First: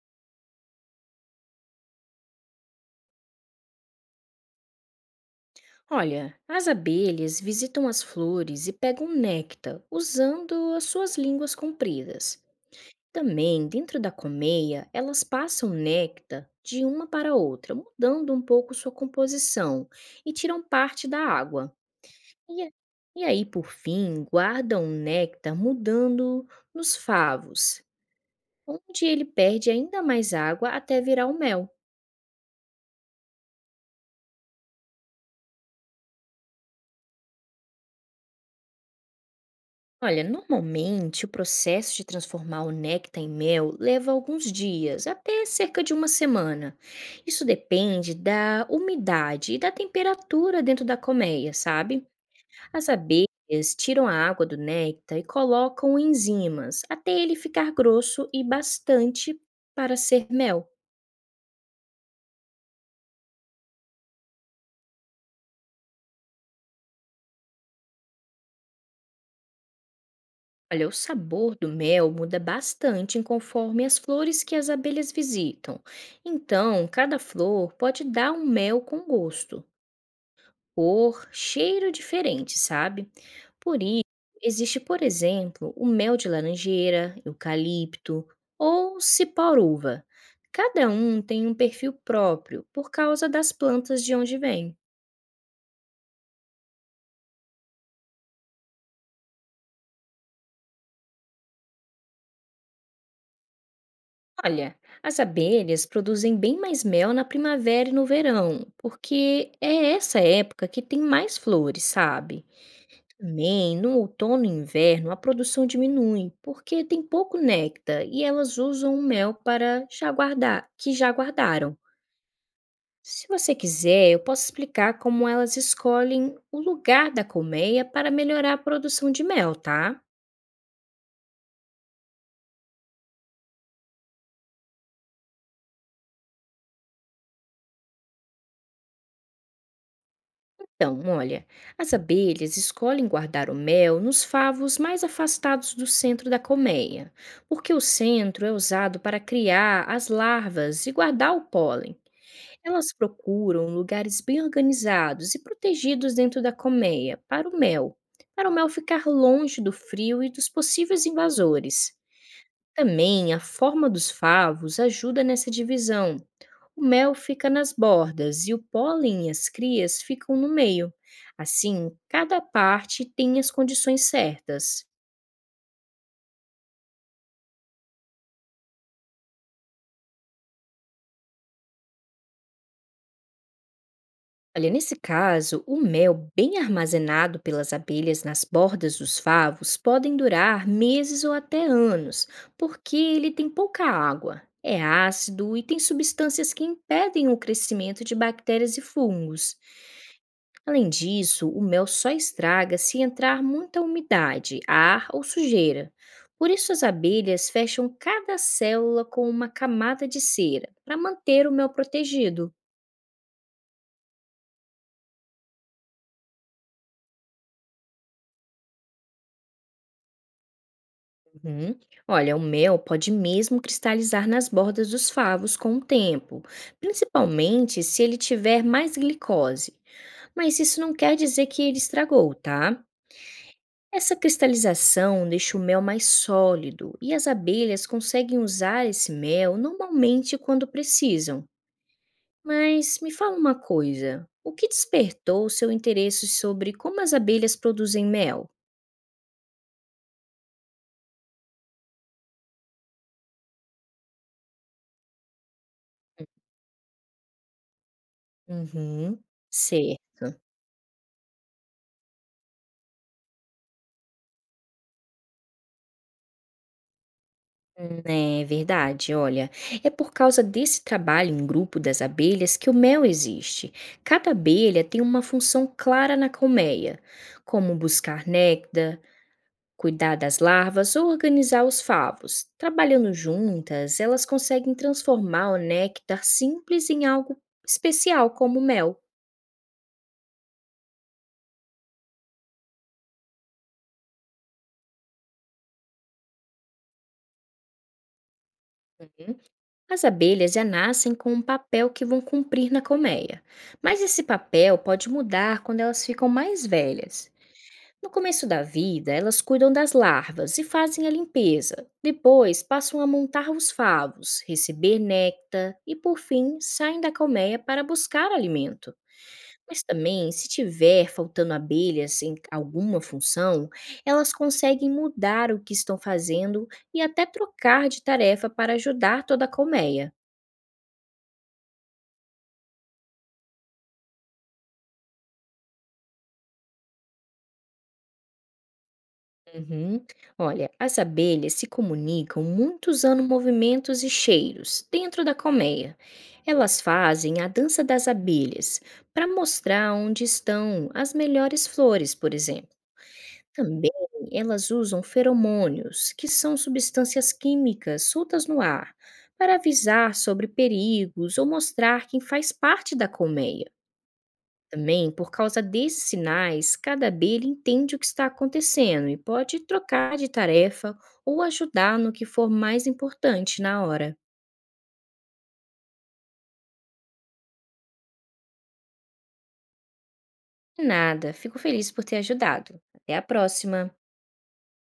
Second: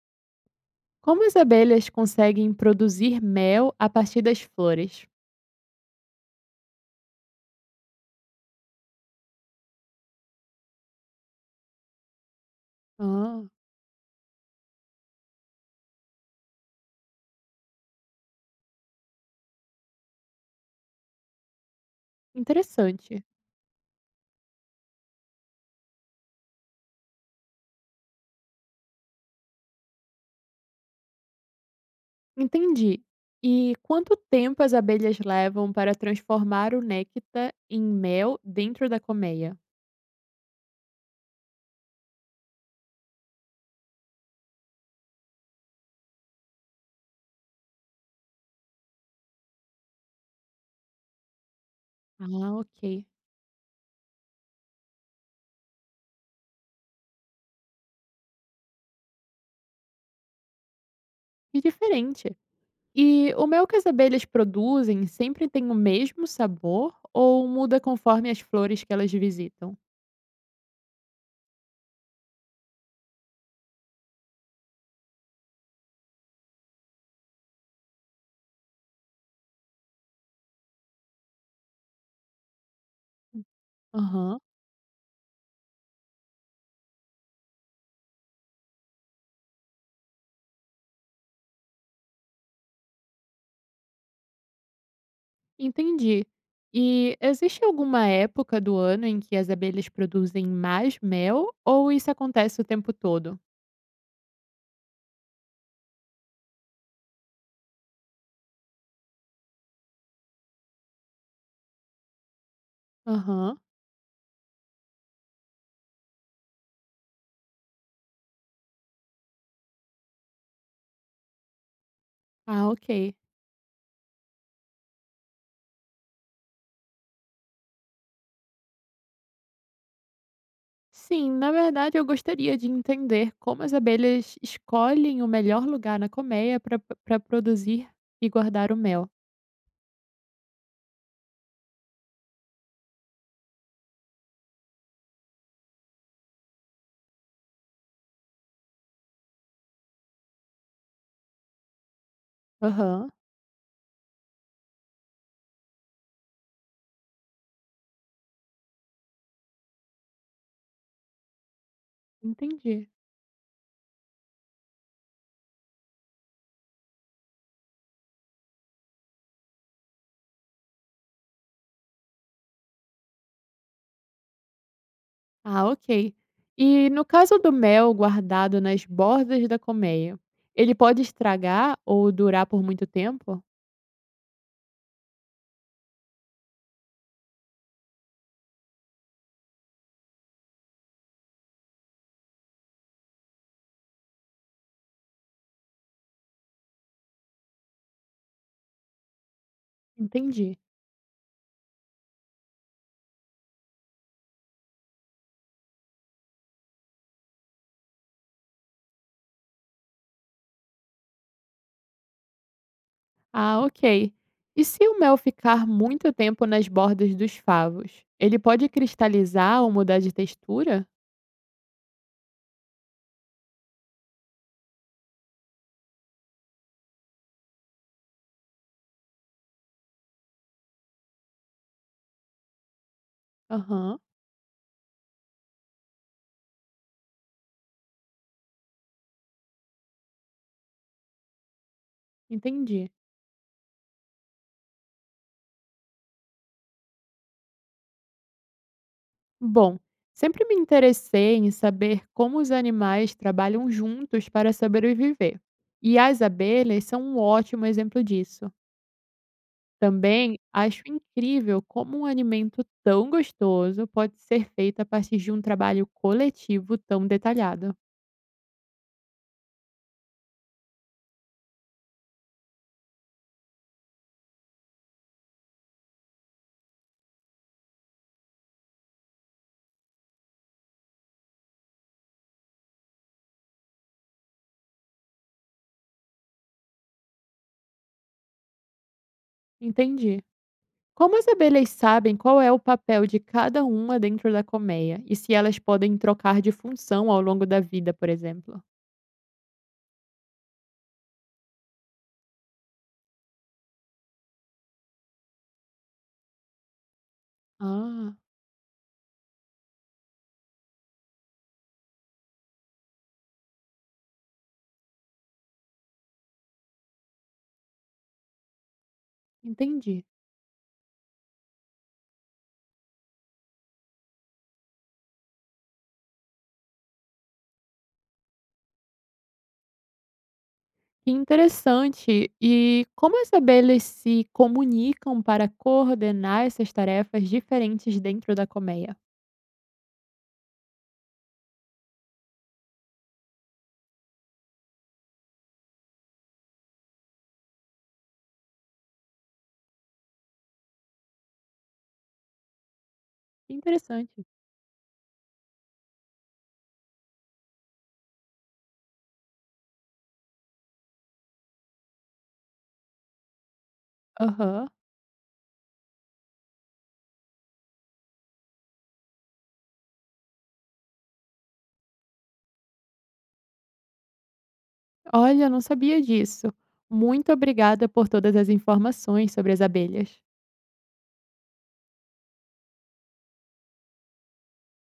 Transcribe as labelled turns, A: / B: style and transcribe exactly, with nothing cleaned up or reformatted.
A: Como as abelhas conseguem produzir mel a partir das flores?
B: Olha, as abelhas visitam as flores e pegam néctar usando as suas línguas compridas.
A: Ah,
B: Também, dentro da colmeia, elas passam néctar de uma para outra, mudando um pouco sua composição e tiram parte da água. E, a-
A: interessante.
B: e aí, por fim, guardam o néctar mudando nos favos, onde ele perde ainda mais água até virar o mel.
A: Entendi. E quanto tempo as abelhas levam para transformar o néctar em mel dentro da colmeia?
B: Olha, normalmente o processo de transformar o néctar em mel leva alguns dias, até cerca de uma semana. Isso depende da umidade e da temperatura dentro da colmeia, sabe?
A: Ah,
B: As
A: ok.
B: abelhas tiram a água do néctar e colocam enzimas até ele ficar grosso e bastante para ser mel.
A: Que diferente. E o mel que as abelhas produzem sempre tem o mesmo sabor ou muda conforme as flores que elas visitam?
B: Olha, o sabor do mel muda bastante em conforme as flores que as abelhas visitam. Então, cada flor pode dar um mel com gosto, cor, cheiro diferente, sabe? Por isso,
A: Aham.
B: existe, por exemplo, o mel de laranjeira, eucalipto ou ciparuva. Cada um tem um perfil próprio por causa das plantas de onde vem.
A: Entendi. E existe alguma época do ano em que as abelhas produzem mais mel ou isso acontece o tempo todo?
B: Olha, as abelhas produzem bem mais mel na primavera e no verão, porque é essa época que tem mais flores, sabe?
A: Aham.
B: Também, no outono e inverno, a produção diminui, porque tem pouco néctar e elas usam o mel para já guardar, que já guardaram.
A: Ah, ok.
B: Se você quiser, eu posso explicar como elas escolhem o lugar da colmeia para melhorar a produção de mel, tá?
A: Sim, na verdade eu gostaria de entender como as abelhas escolhem o melhor lugar na colmeia para produzir e guardar o mel.
B: Então, olha, as abelhas escolhem guardar o mel nos favos mais afastados do centro da colmeia, porque o centro é usado para criar as larvas e guardar o pólen. Elas
A: Aham.
B: procuram lugares bem organizados e protegidos dentro da colmeia para o mel, para o mel ficar longe do frio e dos possíveis invasores.
A: Entendi.
B: Também a forma dos favos ajuda nessa divisão. O mel fica nas bordas e o pólen e as crias ficam no meio. Assim, cada parte tem as condições certas.
A: Ah, ok. E no caso do mel guardado nas bordas da colmeia, ele pode estragar ou durar por muito tempo?
B: Olha, nesse caso, o mel bem armazenado pelas abelhas nas bordas dos favos podem durar meses ou até anos, porque ele tem pouca água, é ácido e tem substâncias que impedem o crescimento de bactérias e fungos.
A: Entendi.
B: Além disso, o mel só estraga se entrar muita umidade, ar ou sujeira. Por isso, as abelhas fecham cada célula com uma camada de cera para manter o mel protegido.
A: Ah, ok. E se o mel ficar muito tempo nas bordas dos favos? Ele pode cristalizar ou mudar de textura?
B: Hum, Olha, o mel pode mesmo cristalizar nas bordas dos favos com o tempo, principalmente se ele tiver mais glicose. Mas isso não quer dizer que ele estragou, tá?
A: Aham,
B: Essa cristalização deixa o mel mais sólido e as abelhas conseguem usar esse mel normalmente quando precisam.
A: entendi.
B: Mas me fala uma coisa: o que despertou o seu interesse sobre como as abelhas produzem mel?
A: Bom, sempre me interessei em saber como os animais trabalham juntos para sobreviver. E as abelhas são um ótimo exemplo disso.
B: Uhum. Certo.
A: Também acho incrível como um alimento tão gostoso pode ser feito a partir de um trabalho coletivo tão detalhado.
B: Hum, É verdade, olha, é por causa desse trabalho em grupo das abelhas que o mel existe. Cada abelha tem uma função clara na colmeia, como buscar néctar, cuidar das larvas ou organizar os favos. Trabalhando juntas, elas conseguem transformar o néctar simples em algo especial, como o mel.
A: Entendi. Como as abelhas sabem qual é o papel de cada uma dentro da colmeia e se elas podem trocar de função ao longo da vida, por exemplo?
B: As abelhas já nascem com um papel que vão cumprir na colmeia, mas esse papel pode mudar quando elas ficam mais velhas. No
A: Ah,
B: começo da vida, elas cuidam das larvas e fazem a limpeza. Depois, passam a montar os favos, receber néctar e, por fim, saem da colmeia para buscar alimento. Mas
A: entendi.
B: também, se tiver faltando abelhas em alguma função, elas conseguem mudar o que estão fazendo e até trocar de tarefa para ajudar toda a colmeia.
A: Que interessante. E como as abelhas se comunicam para coordenar essas tarefas diferentes dentro da colmeia?
B: Uhum. Olha, as abelhas se comunicam muito usando movimentos e cheiros dentro da colmeia. Elas fazem a dança das abelhas para mostrar onde estão as melhores flores, por exemplo.
A: Que
B: Também
A: interessante.
B: elas usam feromônios, que são substâncias químicas soltas no ar, para avisar sobre perigos ou mostrar quem faz parte da colmeia.
A: Aham.
B: Também, por causa desses sinais, cada abelha entende o que está acontecendo e pode trocar de tarefa ou ajudar no que for mais importante na hora.
A: Olha, eu não sabia disso. Muito obrigada por todas as informações sobre as abelhas.
B: Nada, fico feliz por ter ajudado. Até a próxima!